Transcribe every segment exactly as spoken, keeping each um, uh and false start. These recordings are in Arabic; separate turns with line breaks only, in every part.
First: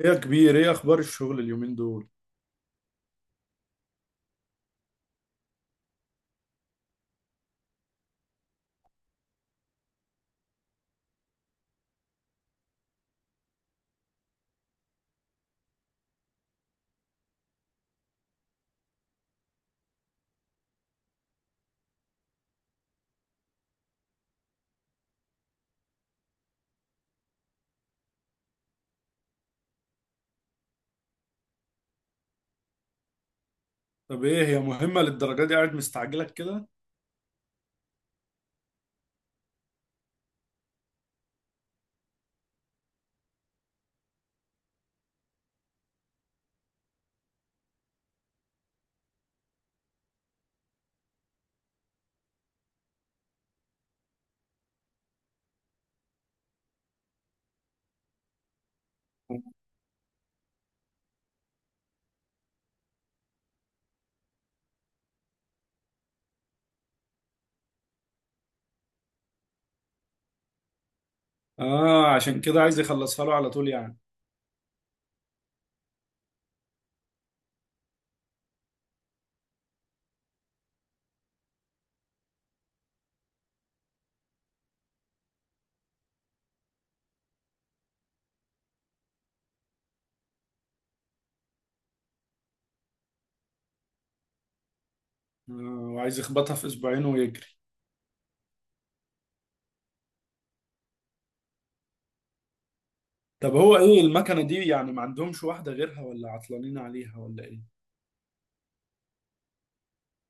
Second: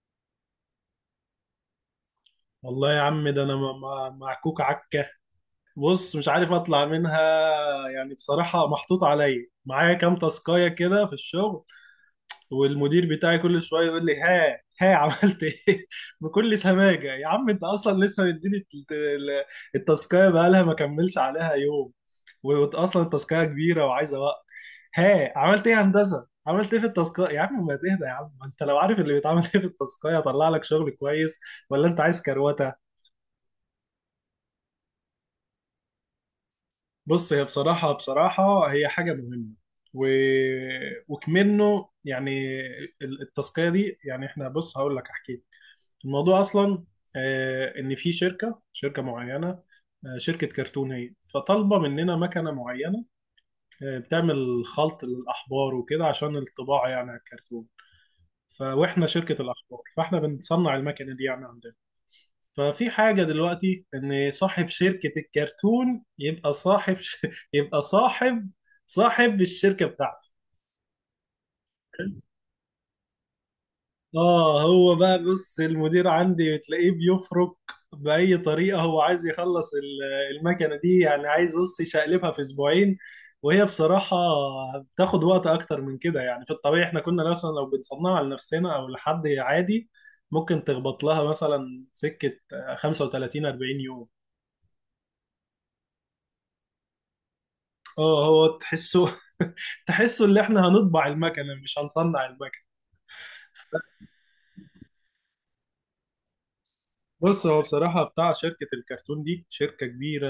ايه يا كبير، ايه اخبار الشغل اليومين دول؟
والله يا عم ده انا م- م- معكوك عكه. بص، مش عارف اطلع منها. يعني بصراحه محطوط عليا معايا كام تاسكايه كده في الشغل، والمدير بتاعي كل شويه يقول لي: ها ها، عملت ايه؟ بكل سماجه. يا عم انت اصلا لسه مديني الت- ال- التاسكايه، بقالها ما كملش عليها يوم، واصلا التاسكايه كبيره وعايزه وقت. ها عملت ايه يا هندسه، عملت ايه في التاسكايه؟ يا عم ما تهدى، يا عم ما انت لو عارف اللي بيتعمل ايه في التاسكايه هطلع لك شغل كويس، ولا انت عايز كروته؟
طب ايه هي مهمة للدرجة دي قاعد مستعجلك كده؟
بص هي بصراحة، بصراحة هي حاجة مهمة و... وكمنه يعني ال- التسقية دي. يعني احنا بص، هقول لك احكي لك الموضوع اصلا. آه، ان في شركة شركة معينة، آه، شركة كرتون، هي فطالبة مننا مكنة معينة، آه، بتعمل خلط للأحبار وكده عشان الطباعة يعني على الكرتون. ف... واحنا شركة الأحبار، فاحنا بنصنع المكنة دي يعني عندنا. ففي حاجة دلوقتي، إن صاحب شركة الكرتون يبقى صاحب ش... يبقى صاحب صاحب الشركة بتاعته.
اه، عشان كده عايز يخلصها له على طول يعني.
آه هو بقى، بص المدير عندي تلاقيه بيفرك. بأي طريقة هو عايز يخلص ال- المكنة دي، يعني عايز بص يشقلبها في أسبوعين. وهي بصراحة بتاخد وقت أكتر من كده، يعني في الطبيعي إحنا كنا مثلا لو بنصنعها لنفسنا أو لحد عادي ممكن تخبط لها مثلا سكة خمسة وتلاتين اربعين يوم.
آه، وعايز يخبطها في اسبوعين ويجري.
اه هو تحسه تحسه اللي احنا هنطبع المكنة، مش هنصنع المكنة.
طب هو ايه المكنة دي يعني؟ ما عندهمش واحدة غيرها ولا عطلانين عليها ولا
بص هو
ايه؟
بصراحة، بتاع شركة الكرتون دي شركة كبيرة،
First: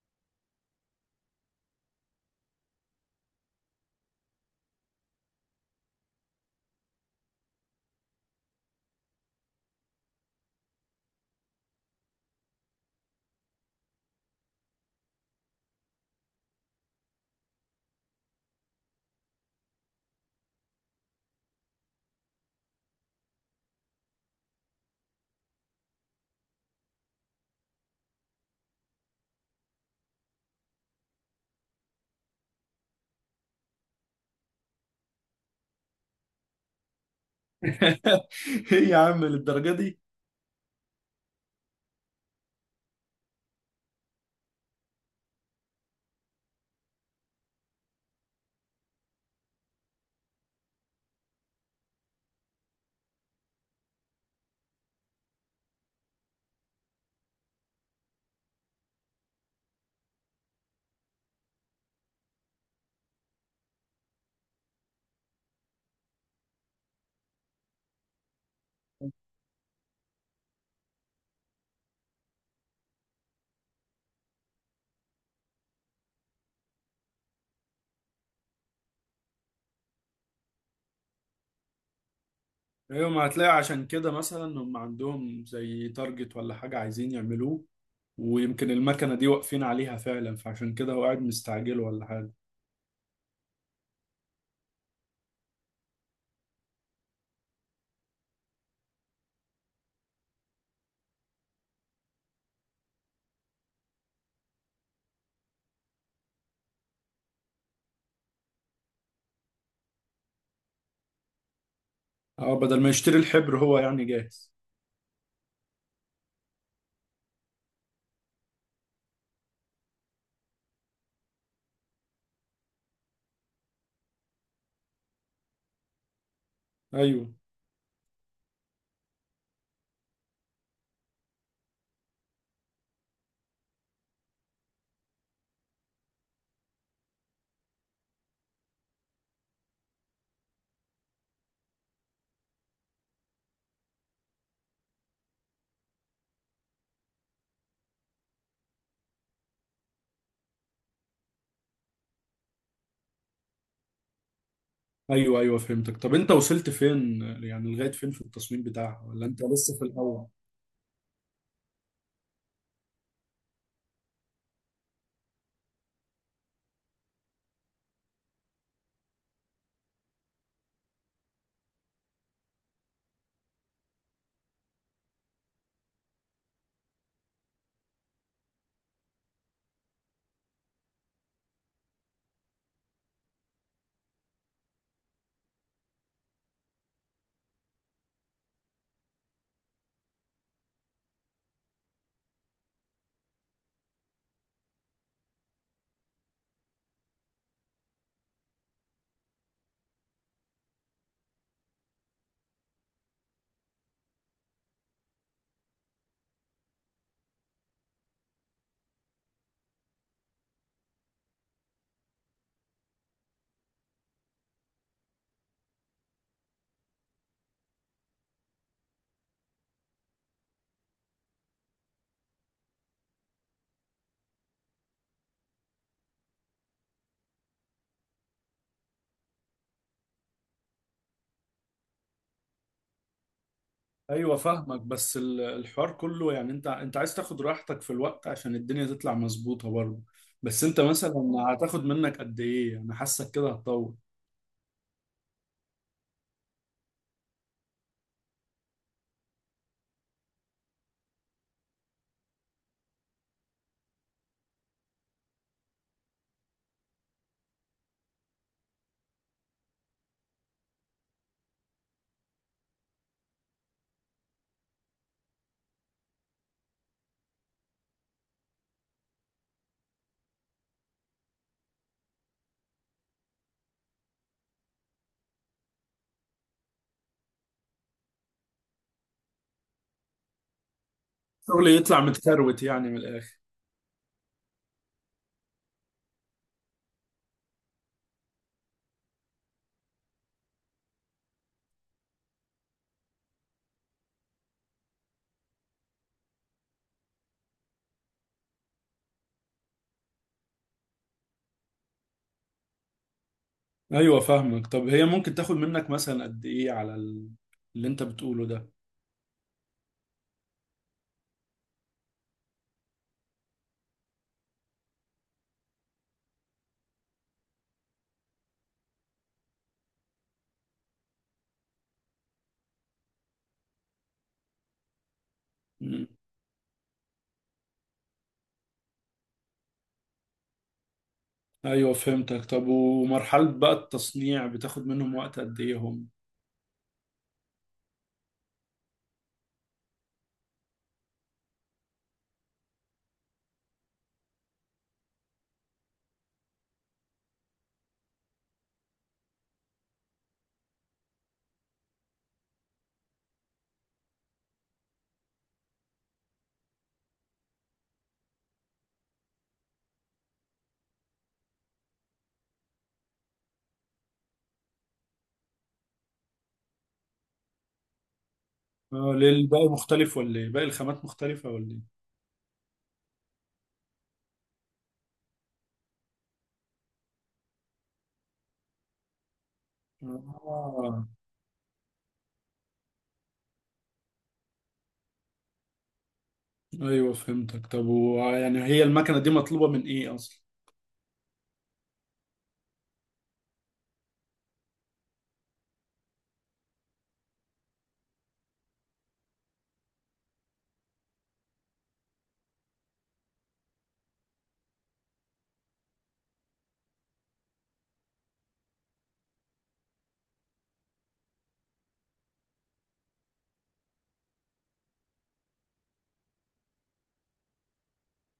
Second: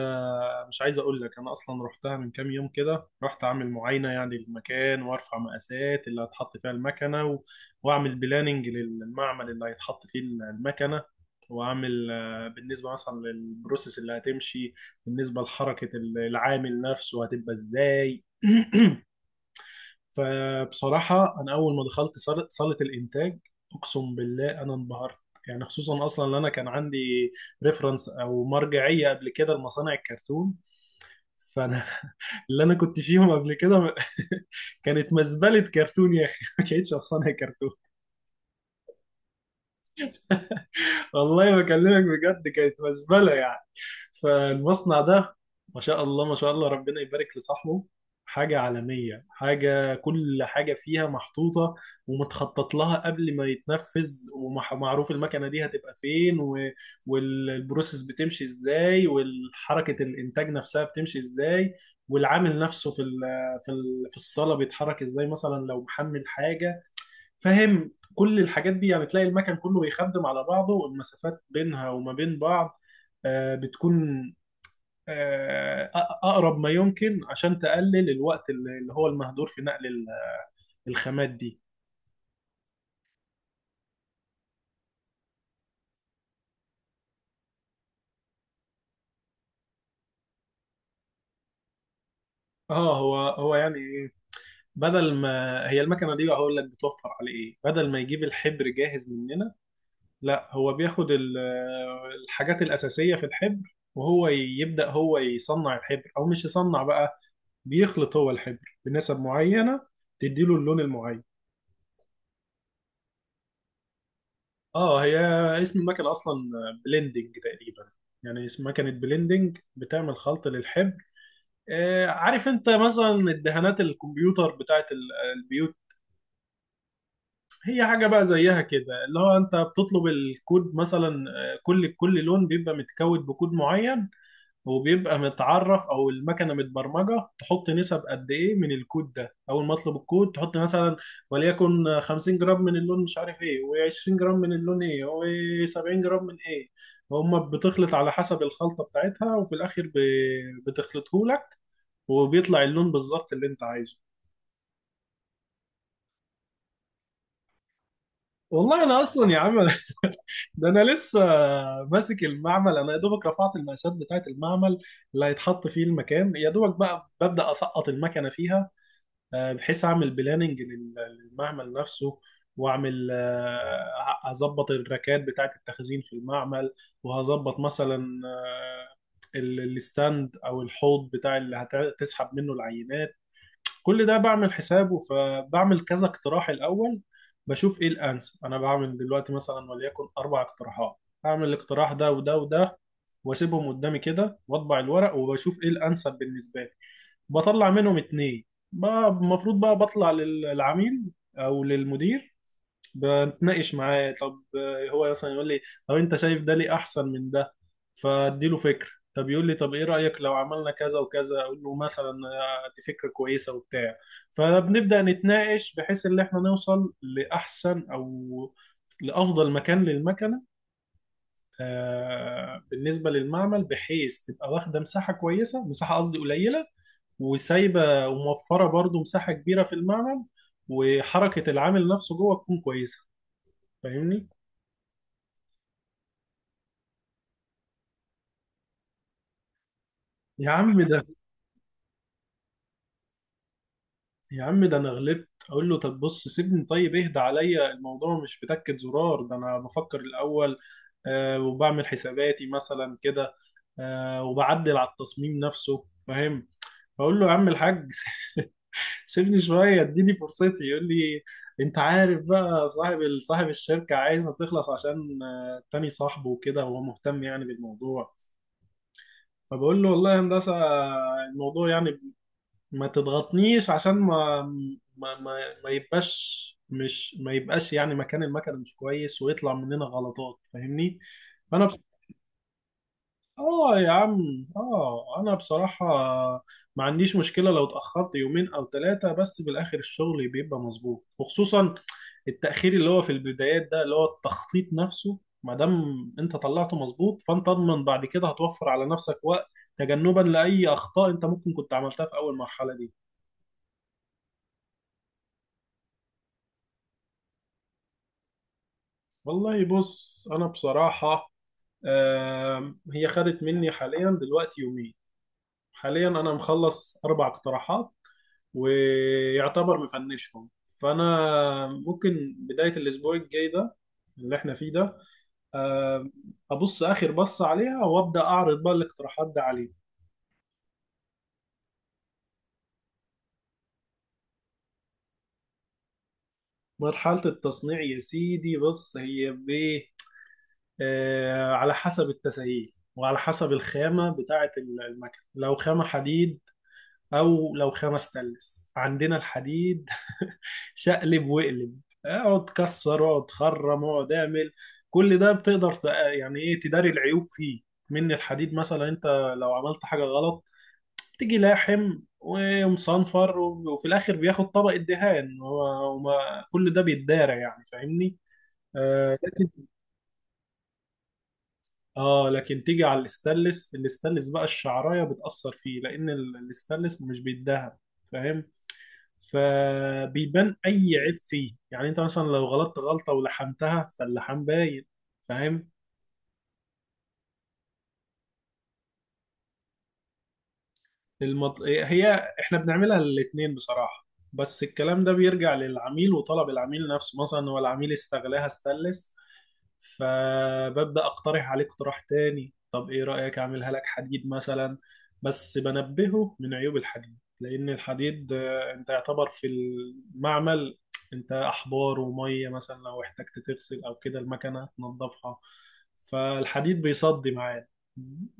مش عايز اقول لك. انا اصلا رحتها من كام يوم كده، رحت اعمل معاينة يعني للمكان، وارفع مقاسات اللي هتحط فيها المكنة، و... واعمل بلاننج للمعمل اللي هيتحط فيه المكنة، واعمل آه، بالنسبة مثلا للبروسيس اللي هتمشي، بالنسبة لحركة العامل نفسه هتبقى ازاي. فبصراحة أنا أول ما دخلت صالة صالة الإنتاج أقسم بالله أنا انبهرت. يعني خصوصا أصلا إن أنا كان عندي ريفرنس أو مرجعية قبل كده لمصانع الكرتون. فأنا اللي أنا كنت فيهم قبل كده كانت مزبلة كرتون يا أخي، ما كانتش مصانع كرتون.
ايه يا عم للدرجة دي؟
والله بكلمك بجد كانت مزبله يعني. فالمصنع ده ما شاء الله، ما شاء الله، ربنا يبارك لصاحبه. حاجه عالميه، حاجه كل حاجه فيها محطوطه ومتخطط لها قبل ما يتنفذ، ومعروف المكنه دي هتبقى فين و... والبروسيس بتمشي ازاي، والحركه الانتاج نفسها بتمشي ازاي، والعامل نفسه في ال... في ال... في الصاله بيتحرك ازاي، مثلا لو محمل حاجه. فاهم كل الحاجات دي؟ يعني تلاقي المكان كله بيخدم على بعضه، والمسافات بينها وما بين بعض آه، بتكون آه، أ- أقرب ما يمكن، عشان تقلل الوقت اللي اللي هو المهدور في نقل ال- الخامات دي.
ايوه، ما هتلاقي عشان كده مثلا هم عندهم زي تارجت ولا حاجة عايزين يعملوه. ويمكن المكنة دي واقفين عليها فعلا، فعشان كده هو قاعد مستعجل ولا حاجة؟
اه هو هو يعني ايه، بدل ما هي المكنه دي، هقول لك بتوفر على ايه. بدل ما يجيب الحبر جاهز مننا، لا هو بياخد ال- الحاجات الأساسية في الحبر، وهو يبدأ هو يصنع الحبر، او مش يصنع بقى، بيخلط هو الحبر بنسب معينة تديله اللون المعين.
اه، بدل ما يشتري الحبر هو يعني جاهز.
اه، هي اسم المكنة اصلا بلندنج تقريبا. يعني اسم مكنة بلندنج بتعمل خلط للحبر. آه عارف انت مثلا الدهانات الكمبيوتر بتاعت ال- البيوت؟
ايوه
هي حاجة بقى زيها كده، اللي هو انت بتطلب الكود مثلا. آه، كل كل لون بيبقى متكود بكود معين، وبيبقى متعرف او المكنه متبرمجه تحط نسب قد ايه من الكود ده. اول ما اطلب الكود تحط مثلا، وليكن خمسين جرام من اللون مش عارف ايه، و عشرين جرام من اللون ايه، و سبعين جرام من ايه. هما بتخلط على حسب الخلطه بتاعتها، وفي الاخر ب- بتخلطه لك، وبيطلع اللون بالظبط اللي انت عايزه.
ايوه ايوه، فهمتك. طب انت وصلت فين يعني، لغايه فين في التصميم
والله انا
بتاعها، ولا
اصلا يا
انت
عم
لسه في الاول؟
ده انا لسه ماسك المعمل. انا يا دوبك رفعت المقاسات بتاعت المعمل اللي هيتحط فيه المكان، يا دوبك بقى ببدأ اسقط المكنه فيها، آه، بحيث اعمل بلاننج للمعمل نفسه. واعمل آه، اظبط الركات بتاعه التخزين في المعمل، وهظبط مثلا، آه، ال- الستاند او الحوض بتاع اللي هتسحب منه العينات. كل ده بعمل حسابه، فبعمل كذا اقتراح الاول، بشوف ايه الانسب. انا بعمل دلوقتي مثلا وليكن اربع اقتراحات، اعمل الاقتراح ده وده وده، واسيبهم قدامي كده واطبع الورق، وبشوف ايه الانسب بالنسبه لي. بطلع منهم اتنين، بقى المفروض بقى بطلع للعميل او للمدير. بنتناقش معاه، طب آه، هو مثلا يقول لي: طب انت شايف ده ليه احسن من ده؟ فاديله فكره. طب يقول لي: طب ايه رايك لو عملنا كذا وكذا؟ اقول له مثلا آه، دي فكره كويسه وبتاع. فبنبدا نتناقش بحيث ان احنا نوصل لاحسن او لافضل مكان للمكنه. آه، بالنسبه للمعمل، بحيث تبقى واخده مساحه كويسه، مساحه قصدي قليله، وسايبه وموفره برضو مساحه كبيره في المعمل. وحركه العامل نفسه جوه تكون كويسه. فاهمني؟
ايوه فاهمك، بس ال- الحوار كله يعني، انت انت عايز تاخد راحتك في الوقت عشان الدنيا تطلع مظبوطه برضه.
يا
بس
عم
انت مثلا
ده
هتاخد منك قد ايه؟ انا حاسك كده هتطول.
يا عم ده انا غلبت اقول له: طب بص سيبني، طيب اهدى عليا، الموضوع مش بتكة زرار، ده انا بفكر الاول، آه وبعمل حساباتي مثلا كده، آه وبعدل على التصميم نفسه، فاهم. فاقول له: يا عم الحاج سيبني شويه، اديني فرصتي. يقول لي: انت عارف بقى صاحب صاحب الشركه عايزها تخلص عشان آه، تاني صاحبه، وكده هو مهتم يعني بالموضوع. فبقول له: والله يا هندسه الموضوع يعني ما تضغطنيش عشان ما ما ما, ما يبقاش مش ما يبقاش يعني مكان المكنه مش كويس ويطلع مننا غلطات. فاهمني؟
الشغل
فانا،
يطلع متكروت يعني من الاخر.
اه يا عم، اه انا بصراحة ما عنديش مشكلة لو اتأخرت يومين او ثلاثة، بس بالاخر الشغل بيبقى مظبوط. وخصوصا التأخير اللي هو في البدايات ده، اللي هو التخطيط نفسه، ما دام انت طلعته مظبوط فانت اضمن بعد كده هتوفر على نفسك وقت، تجنبا لأي اخطاء انت ممكن كنت عملتها في اول مرحلة دي.
ايوه فاهمك. طب هي ممكن تاخد منك مثلا قد ايه على ال- اللي انت بتقوله ده؟
والله بص انا بصراحة آم، هي خدت مني حاليا دلوقتي يومين. حاليا انا مخلص اربع اقتراحات، ويعتبر مفنشهم. فانا ممكن بدايه الاسبوع الجاي ده اللي احنا فيه ده
مم.
آه، ابص اخر بص عليها، وابدا اعرض بقى الاقتراحات ده عليه.
ايوه فهمتك. طب ومرحله بقى التصنيع بتاخد منهم وقت قد ايه هم؟
مرحله التصنيع يا سيدي، بص هي بايه آه، على حسب التسهيل وعلى حسب الخامه بتاعه المكن. لو خامه حديد، او لو خمس تلس. عندنا الحديد شقلب واقلب، اقعد كسر، اقعد خرم، اقعد اعمل، كل ده بتقدر تق- يعني ايه تداري العيوب فيه. من الحديد مثلا انت لو عملت حاجة غلط، تيجي لاحم ومصنفر، وفي الاخر بياخد طبقة دهان هو وما- كل ده بيتدارى يعني، فاهمني.
اه
آه
ليه
لكن،
الباقي مختلف ولا ايه؟ باقي الخامات مختلفة ولا ايه؟
اه لكن تيجي على الاستانلس، الاستانلس بقى الشعراية بتأثر فيه، لان ال- الاستانلس مش بيتدهن، فاهم. فبيبان اي
اه،
عيب فيه، يعني انت مثلا لو غلطت غلطه ولحمتها فاللحام باين، فاهم.
ايوه فهمتك. طب ويعني هي المكنة دي مطلوبة من ايه اصلا؟
المط... هي احنا بنعملها الاتنين بصراحه، بس الكلام ده بيرجع للعميل وطلب العميل نفسه. مثلا هو العميل استغلاها استلس، فببدأ أقترح عليه اقتراح تاني: طب إيه رأيك أعملها لك حديد مثلا؟ بس بنبهه من عيوب الحديد، لأن الحديد آه، أنت يعتبر في المعمل أنت أحبار ومية، مثلا لو احتجت تغسل أو كده المكنة تنظفها، فالحديد بيصدي معاه.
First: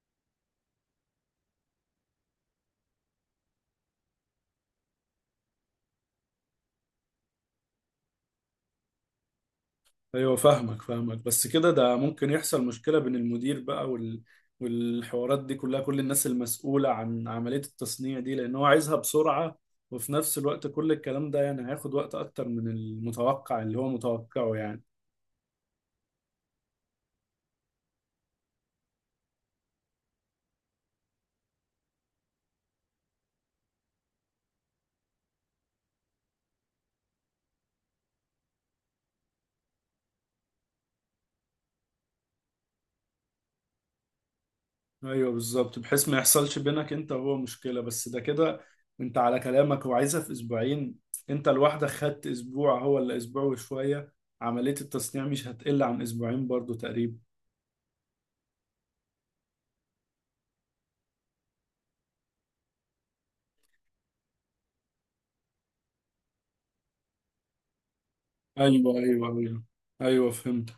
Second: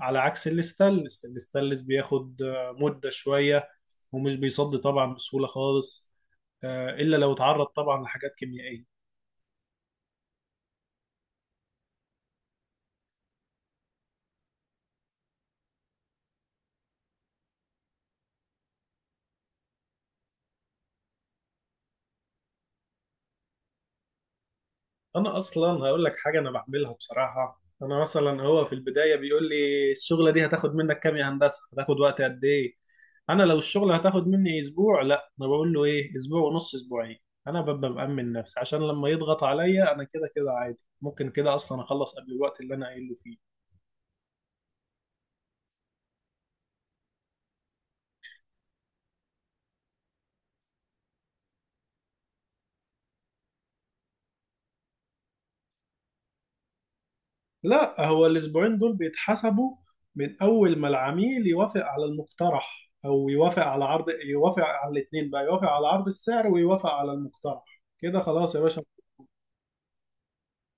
على عكس الاستانلس، الاستانلس بياخد آه، مدة شوية، ومش بيصدي طبعا بسهولة خالص، آه، إلا لو اتعرض طبعا لحاجات كيميائية.
ايوه فاهمك فاهمك. بس كده ده ممكن يحصل مشكلة بين المدير بقى وال... والحوارات دي كلها، كل الناس المسؤولة عن عملية التصنيع دي، لان هو عايزها بسرعة. وفي نفس الوقت كل الكلام ده يعني هياخد وقت اكتر من المتوقع اللي هو متوقعه يعني.
انا اصلا هقول لك حاجه انا بعملها بصراحه. انا مثلا هو في البدايه بيقول لي: الشغله دي هتاخد منك كام يا هندسه، هتاخد وقت قد ايه؟ انا لو الشغله هتاخد مني اسبوع، لا انا بقول له ايه اسبوع ونص، اسبوعين. انا ببقى مأمن نفسي عشان لما يضغط عليا انا كده كده عادي، ممكن كده اصلا اخلص قبل الوقت اللي انا قايله فيه.
ايوه بالظبط، بحيث ما يحصلش بينك انت وهو مشكله. بس ده كده انت على كلامك هو عايزها في اسبوعين. انت لوحدك خدت اسبوع، هو اللي اسبوع وشويه. عمليه التصنيع مش هتقل عن اسبوعين برضو تقريبا.
لا هو الاسبوعين دول بيتحسبوا من اول ما العميل يوافق على المقترح، او يوافق على عرض، يوافق على الاثنين بقى، يوافق على عرض السعر ويوافق على المقترح. كده خلاص يا باشا.
ايوه ايوه ايوه. ايوه فهمت.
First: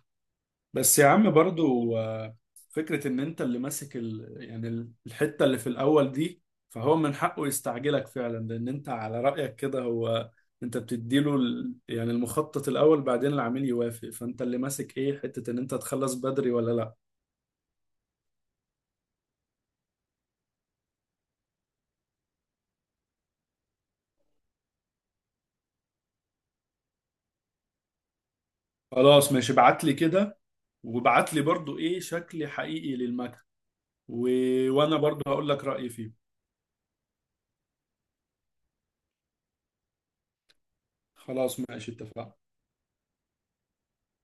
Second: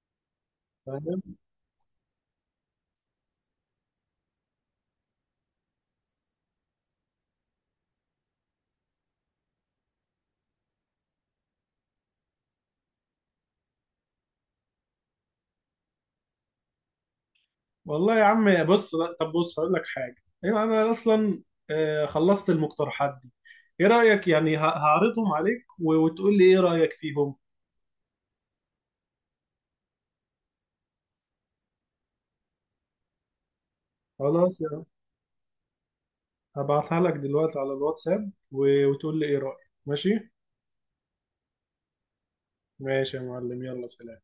بس يا عم
فاهم.
برضو آه، فكرة ان انت اللي ماسك ال... يعني ال- الحتة اللي في الاول دي، فهو من حقه يستعجلك فعلا. لان انت على رأيك كده، هو انت بتديله ال... يعني المخطط الاول بعدين العميل يوافق، فانت اللي ماسك ايه حتة ان انت تخلص بدري ولا لا.
والله يا عم بص، لا، طب بص هقول لك حاجه. ايوه انا اصلا آه، خلصت المقترحات دي. ايه رايك يعني ه- هعرضهم عليك و- وتقول لي ايه رايك فيهم.
خلاص ماشي، ابعت لي كده. وابعت لي برضو ايه شكل حقيقي للمكن و...
خلاص يا.
وانا برضو هقول لك رأيي فيه.
هبعتها لك دلوقتي على الواتساب و- وتقول لي ايه رايك. ماشي.
خلاص ماشي اتفقنا.
ماشي يا معلم، يلا سلام.